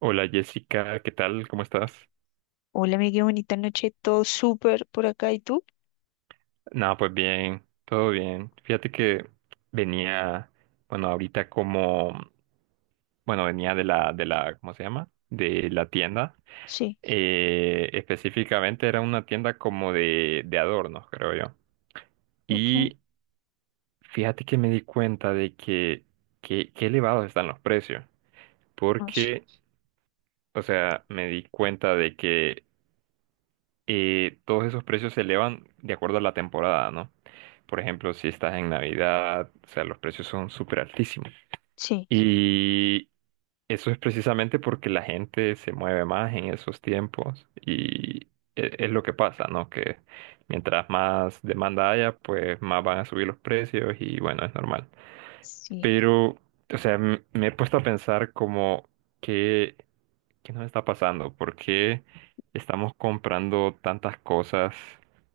Hola Jessica, ¿qué tal? ¿Cómo estás? Hola, amiga, qué bonita noche. Todo súper por acá. ¿Y tú? Nada, pues bien, todo bien. Fíjate que venía, bueno, ahorita como, bueno, venía de la, ¿cómo se llama? De la tienda. Sí, Específicamente era una tienda como de adornos, creo yo. ok. Y fíjate que me di cuenta de que elevados están los precios. No sé. Porque, o sea, me di cuenta de que y todos esos precios se elevan de acuerdo a la temporada, ¿no? Por ejemplo, si estás en Navidad, o sea, los precios son súper altísimos. Sí, Y eso es precisamente porque la gente se mueve más en esos tiempos y es lo que pasa, ¿no? Que mientras más demanda haya, pues más van a subir los precios y bueno, es normal. sí. Pero, o sea, me he puesto a pensar como que ¿qué nos está pasando? ¿Por qué estamos comprando tantas cosas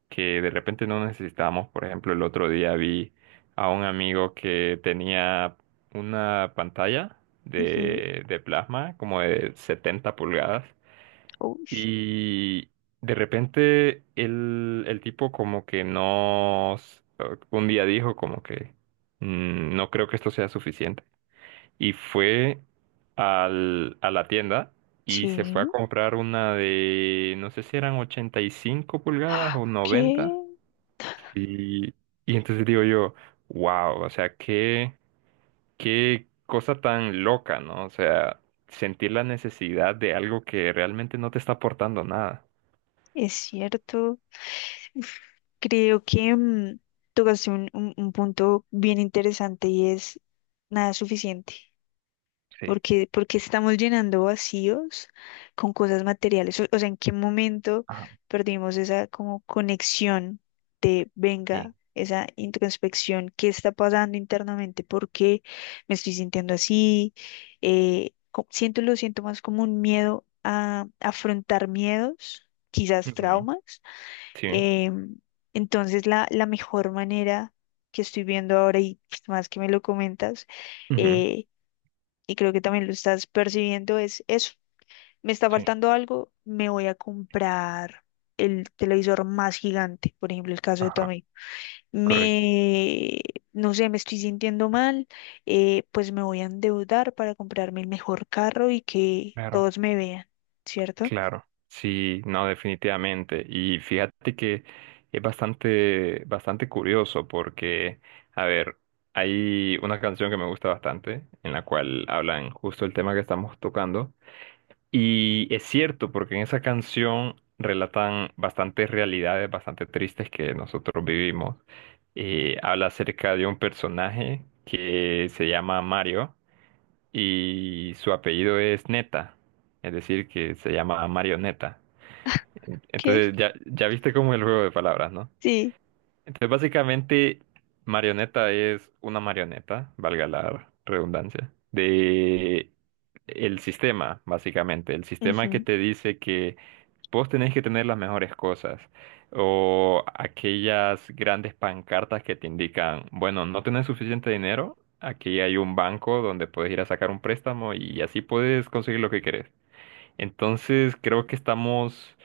que de repente no necesitamos? Por ejemplo, el otro día vi a un amigo que tenía una pantalla Ujú, de plasma como de 70 pulgadas, ush, y de repente el tipo como que no, un día dijo como que: "Mm, no creo que esto sea suficiente", y fue a la tienda y se fue a sí. comprar una de, no sé si eran 85 pulgadas Ah, o 90. ¿qué? Y, y entonces digo yo, wow, o sea, qué, qué cosa tan loca, ¿no? O sea, sentir la necesidad de algo que realmente no te está aportando nada. Es cierto. Uf, creo que tocaste un punto bien interesante y es nada suficiente. Sí. Porque estamos llenando vacíos con cosas materiales. O sea, ¿en qué momento Ajá. perdimos esa como conexión de, Sí. venga, esa introspección, qué está pasando internamente? ¿Por qué me estoy sintiendo así? Lo siento más como un miedo a afrontar miedos, quizás Ujú. traumas. Sí. Em, entonces, la mejor manera que estoy viendo ahora y pues, más que me lo comentas, Ujú. eh, y creo que también lo estás percibiendo, es eso. Me está Sí. faltando algo, me voy a comprar el televisor más gigante, por ejemplo, el caso de Ajá. Tommy. Correcto. Me, no sé, me estoy sintiendo mal, pues me voy a endeudar para comprarme el mejor carro y que todos me vean, ¿cierto? Claro, sí, no, definitivamente. Y fíjate que es bastante, bastante curioso porque, a ver, hay una canción que me gusta bastante, en la cual hablan justo el tema que estamos tocando. Y es cierto, porque en esa canción relatan bastantes realidades bastante tristes que nosotros vivimos. Habla acerca de un personaje que se llama Mario y su apellido es Neta, es decir, que se llama Marioneta. Ok, Entonces ya, ya viste como el juego de palabras, ¿no? sí. Entonces básicamente marioneta es una marioneta, valga la redundancia, de el sistema, básicamente. El sistema que Ujú, te dice que vos tenés que tener las mejores cosas o aquellas grandes pancartas que te indican, bueno, no tenés suficiente dinero, aquí hay un banco donde puedes ir a sacar un préstamo y así puedes conseguir lo que querés. Entonces creo que estamos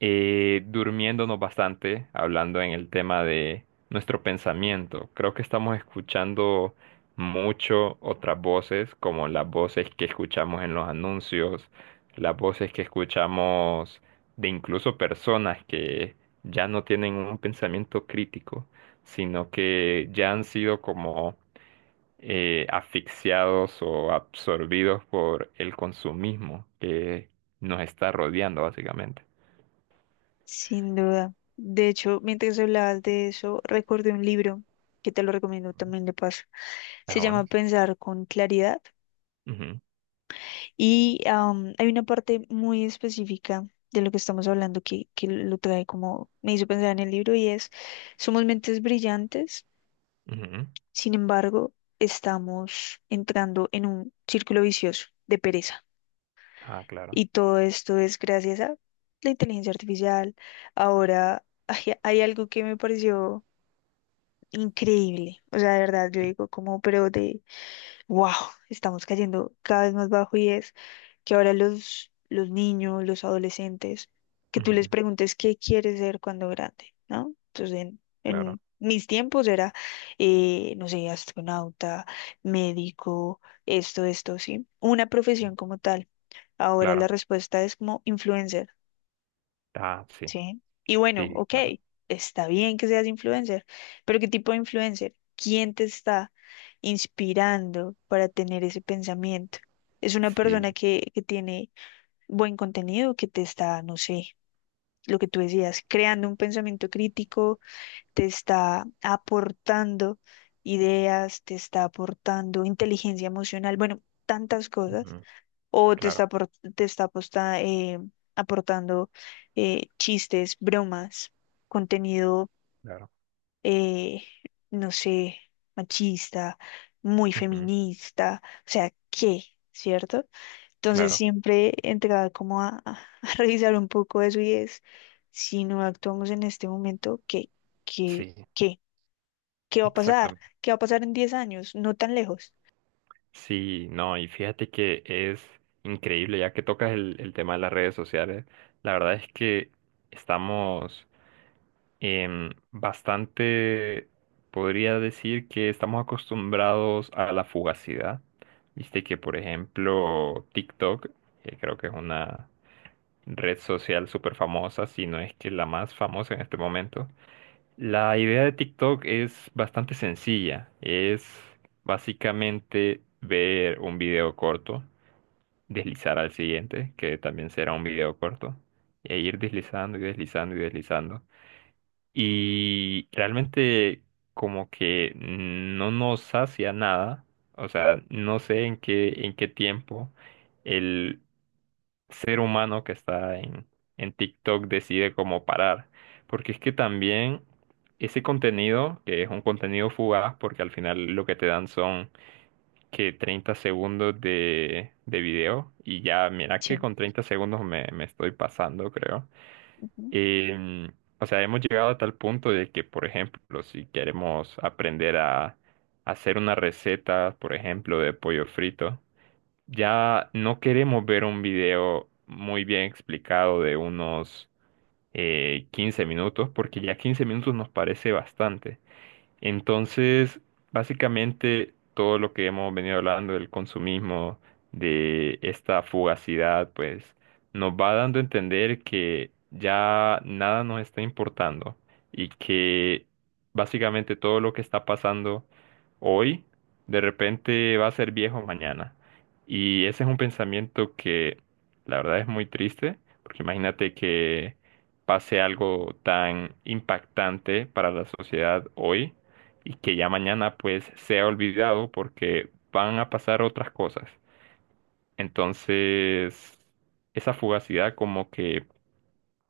durmiéndonos bastante, hablando en el tema de nuestro pensamiento. Creo que estamos escuchando mucho otras voces, como las voces que escuchamos en los anuncios, las voces que escuchamos de incluso personas que ya no tienen un pensamiento crítico, sino que ya han sido como asfixiados o absorbidos por el consumismo que nos está rodeando básicamente. sin duda. De hecho, mientras hablabas de eso, recordé un libro que te lo recomiendo también de paso. Se Ah, bueno. llama Pensar con claridad. Ujú, Y hay una parte muy específica de lo que estamos hablando que, lo trae como, me hizo pensar en el libro y es, somos mentes brillantes, ujú. sin embargo, estamos entrando en un círculo vicioso de pereza. Ah, claro. Y todo esto es gracias a la inteligencia artificial. Ahora, hay, algo que me pareció increíble. O sea, de verdad, yo Sí. digo como, wow, estamos cayendo cada vez más bajo y es que ahora los niños, los adolescentes, que tú les Ujú. preguntes qué quieres ser cuando grande, ¿no? Entonces, en, Claro, en mis tiempos era, no sé, astronauta, médico, esto, sí, una profesión como tal. Ahora la claro. respuesta es como influencer. Ah, sí, ¿Sí? Y bueno, sí, ok, claro. está bien que seas influencer, pero ¿qué tipo de influencer? ¿Quién te está inspirando para tener ese pensamiento? ¿Es una persona Sí, que, tiene buen contenido, que te está, no sé, lo que tú decías, creando un pensamiento crítico, te está aportando ideas, te está aportando inteligencia emocional, bueno, tantas cosas? ujú. O te está, Claro, apor- te está aposta- eh, aportando chistes, bromas, contenido, claro. eh, no sé, machista, muy Ujú. feminista, o sea, ¿qué? ¿Cierto? Entonces Claro, siempre entraba como a, a revisar un poco eso y es, si no actuamos en este momento, ¿qué? ¿Qué? sí, ¿Qué? ¿Qué va a pasar? exactamente. ¿Qué va a pasar en 10 años? No tan lejos. Sí, no, y fíjate que es increíble, ya que tocas el tema de las redes sociales, la verdad es que estamos bastante, podría decir que estamos acostumbrados a la fugacidad. Viste que, por ejemplo, TikTok, que creo que es una red social súper famosa, si no es que la más famosa en este momento. La idea de TikTok es bastante sencilla. Es básicamente ver un video corto, deslizar al siguiente, que también será un video corto, e ir deslizando y deslizando y deslizando. Y realmente como que no nos sacia nada. O sea, no sé en qué tiempo el ser humano que está en TikTok decide cómo parar. Porque es que también ese contenido, que es un contenido fugaz, porque al final lo que te dan son que 30 segundos de video, y ya, mira que Sí. con 30 segundos me estoy pasando, creo. Ujú. Em, o sea, hemos llegado a tal punto de que, por ejemplo, si queremos aprender a hacer una receta, por ejemplo, de pollo frito, ya no queremos ver un video muy bien explicado de unos 15 minutos, porque ya 15 minutos nos parece bastante. Entonces, básicamente todo lo que hemos venido hablando del consumismo, de esta fugacidad, pues nos va dando a entender que ya nada nos está importando y que básicamente todo lo que está pasando hoy de repente va a ser viejo mañana. Y ese es un pensamiento que la verdad es muy triste, porque imagínate que pase algo tan impactante para la sociedad hoy y que ya mañana pues sea olvidado porque van a pasar otras cosas. Entonces, esa fugacidad como que,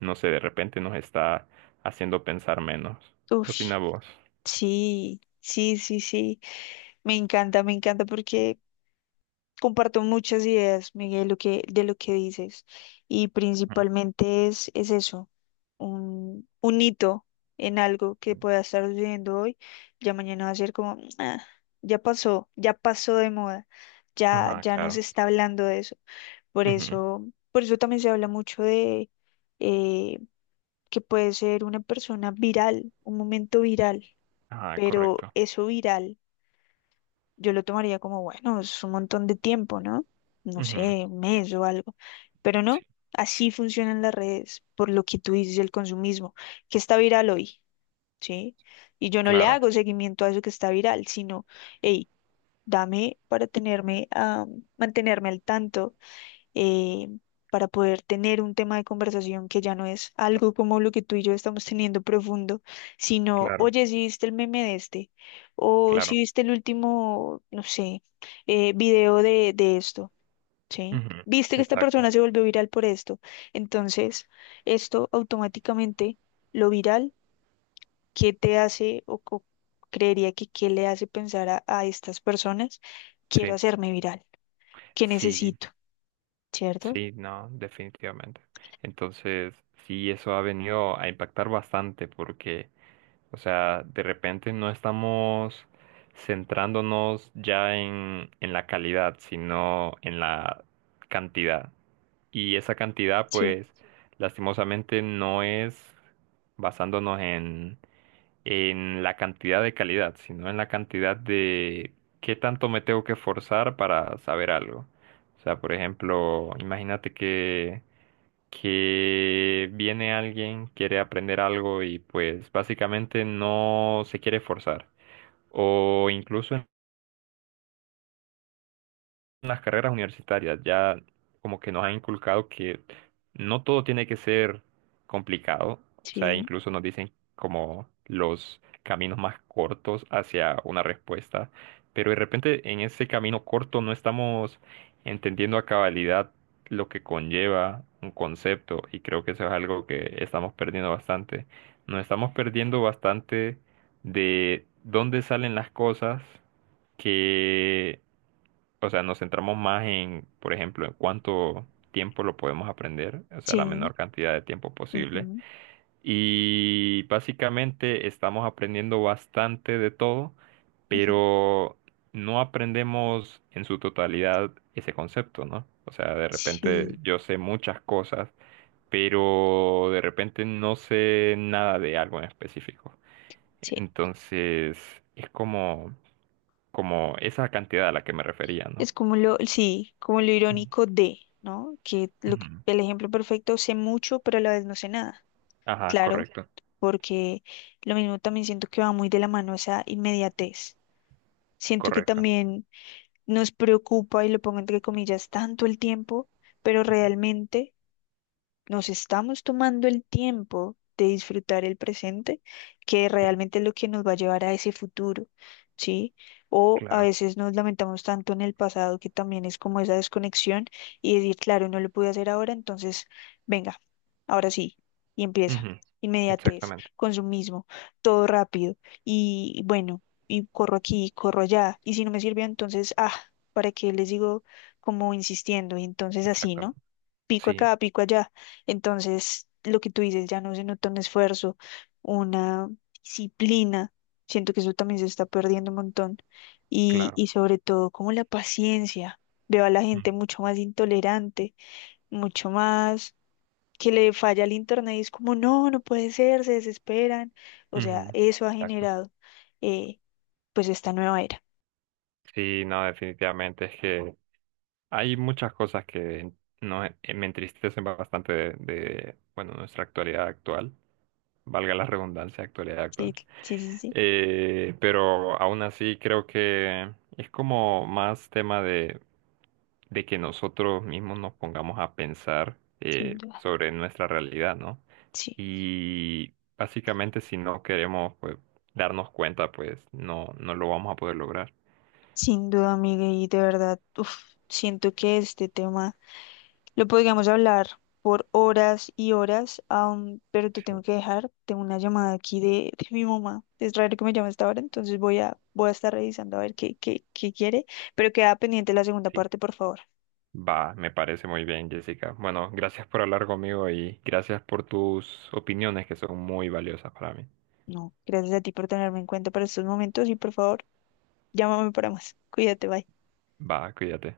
no sé, de repente nos está haciendo pensar menos. ¿Qué opinas Ush, vos? sí, sí, sí, sí. Me encanta Sí. porque comparto muchas ideas, Miguel, de lo que, dices. Y Ajá. principalmente es eso, un hito en algo que Sí. pueda estar sucediendo hoy. Ya mañana va a ser como, "Ah, ya pasó de moda, ya, Ajá, ya no se claro. está hablando de eso." Por Ujú. eso, por eso también se habla mucho de eh, que puede ser una persona viral, un momento viral, Ajá, pero correcto. eso viral. Yo lo tomaría como, bueno, es un montón de tiempo, ¿no? No Ujú. sé, un mes o algo. Pero Sí, no, así funcionan las redes, por lo que tú dices, el consumismo, que está viral hoy, ¿sí? Y yo no le claro, hago seguimiento a eso que está viral, sino, hey, dame para tenerme, a mantenerme al tanto eh, para poder tener un tema de conversación que ya no es algo como lo que tú y yo estamos teniendo profundo, sino, claro, oye, si viste el meme de este, o si claro. viste el último, no sé, video de esto, ¿sí? Ujú. Viste que esta Exacto. persona se volvió viral por esto. Entonces, esto automáticamente, lo viral, ¿qué te hace o creería que qué le hace pensar a, estas personas? Quiero Sí, hacerme viral, ¿qué sí, necesito? ¿Cierto? sí, no, definitivamente. Entonces, sí, eso ha venido a impactar bastante porque, o sea, de repente no estamos centrándonos ya en la calidad, sino en la cantidad. Y esa cantidad, Sí, pues, lastimosamente no es basándonos en la cantidad de calidad, sino en la cantidad de qué tanto me tengo que forzar para saber algo. O sea, por ejemplo, imagínate que viene alguien, quiere aprender algo y pues básicamente no se quiere forzar. O incluso las carreras universitarias ya como que nos han inculcado que no todo tiene que ser complicado, o sea, sí. incluso nos dicen como los caminos más cortos hacia una respuesta, pero de repente en ese camino corto no estamos entendiendo a cabalidad lo que conlleva un concepto, y creo que eso es algo que estamos perdiendo bastante. Nos estamos perdiendo bastante de dónde salen las cosas que, o sea, nos centramos más en, por ejemplo, en cuánto tiempo lo podemos aprender, o sea, la Sí, menor cantidad de tiempo posible. ujú, Y básicamente estamos aprendiendo bastante de todo, ujú, pero no aprendemos en su totalidad ese concepto, ¿no? O sea, de repente sí, yo sé muchas cosas, pero de repente no sé nada de algo en específico. sí. Entonces, es como, como esa cantidad a la que me refería, ¿no? Es como lo, sí, como lo irónico de, ¿no? Que Ujú. el ejemplo perfecto, sé mucho, pero a la vez no sé nada. Ajá. Claro, Claro, correcto, porque lo mismo también siento que va muy de la mano esa inmediatez. Siento que correcto. también nos preocupa, y lo pongo entre comillas, tanto el tiempo, pero realmente nos estamos tomando el tiempo de disfrutar el presente, que Sí, realmente es lo que nos va a llevar a ese futuro, ¿sí? O a claro. veces nos lamentamos tanto en el pasado que también es como esa desconexión y decir, claro, no lo pude hacer ahora, entonces, venga, ahora sí, y empieza. Ujú. Inmediatez, Exactamente, consumismo, todo rápido y bueno, y corro aquí, y corro allá, y si no me sirvió, entonces, ah, ¿para qué les digo como insistiendo? Y entonces así, ¿no? exactamente. Pico Sí, acá, pico allá. Entonces, lo que tú dices, ya no se nota un esfuerzo, una disciplina. Siento que eso también se está perdiendo un montón. Y, claro. y sobre todo, como la paciencia. Veo a la Ujú, gente mucho más intolerante, mucho más que le falla el internet y es como, no, no puede ser, se desesperan. O sea, ujú. eso ha Exacto. generado eh, pues esta nueva era. Sí, no, definitivamente es que hay muchas cosas que no, me entristecen bastante bueno, nuestra actualidad actual, valga la redundancia, actualidad Sí, actual. sí, sí, sí, sí, Pero aún así creo que es como más tema de que nosotros mismos nos pongamos a pensar sin duda. sobre nuestra realidad, ¿no? Sí. Y básicamente si no queremos, pues, darnos cuenta, pues no, no lo vamos a poder lograr. Sin Sí. duda, Miguel, y de verdad, uf, siento que este tema lo podríamos hablar por horas y horas, pero te tengo que dejar. Tengo una llamada aquí de mi mamá. Es raro que me llame a esta hora, entonces voy a estar revisando a ver qué quiere, pero queda pendiente la segunda Sí. parte, por favor. Va, me parece muy bien, Jessica. Bueno, gracias por hablar conmigo y gracias por tus opiniones que son muy valiosas para mí. No, gracias a ti por tenerme en cuenta para estos momentos y por favor, llámame para más. Cuídate, bye. Va, cuídate.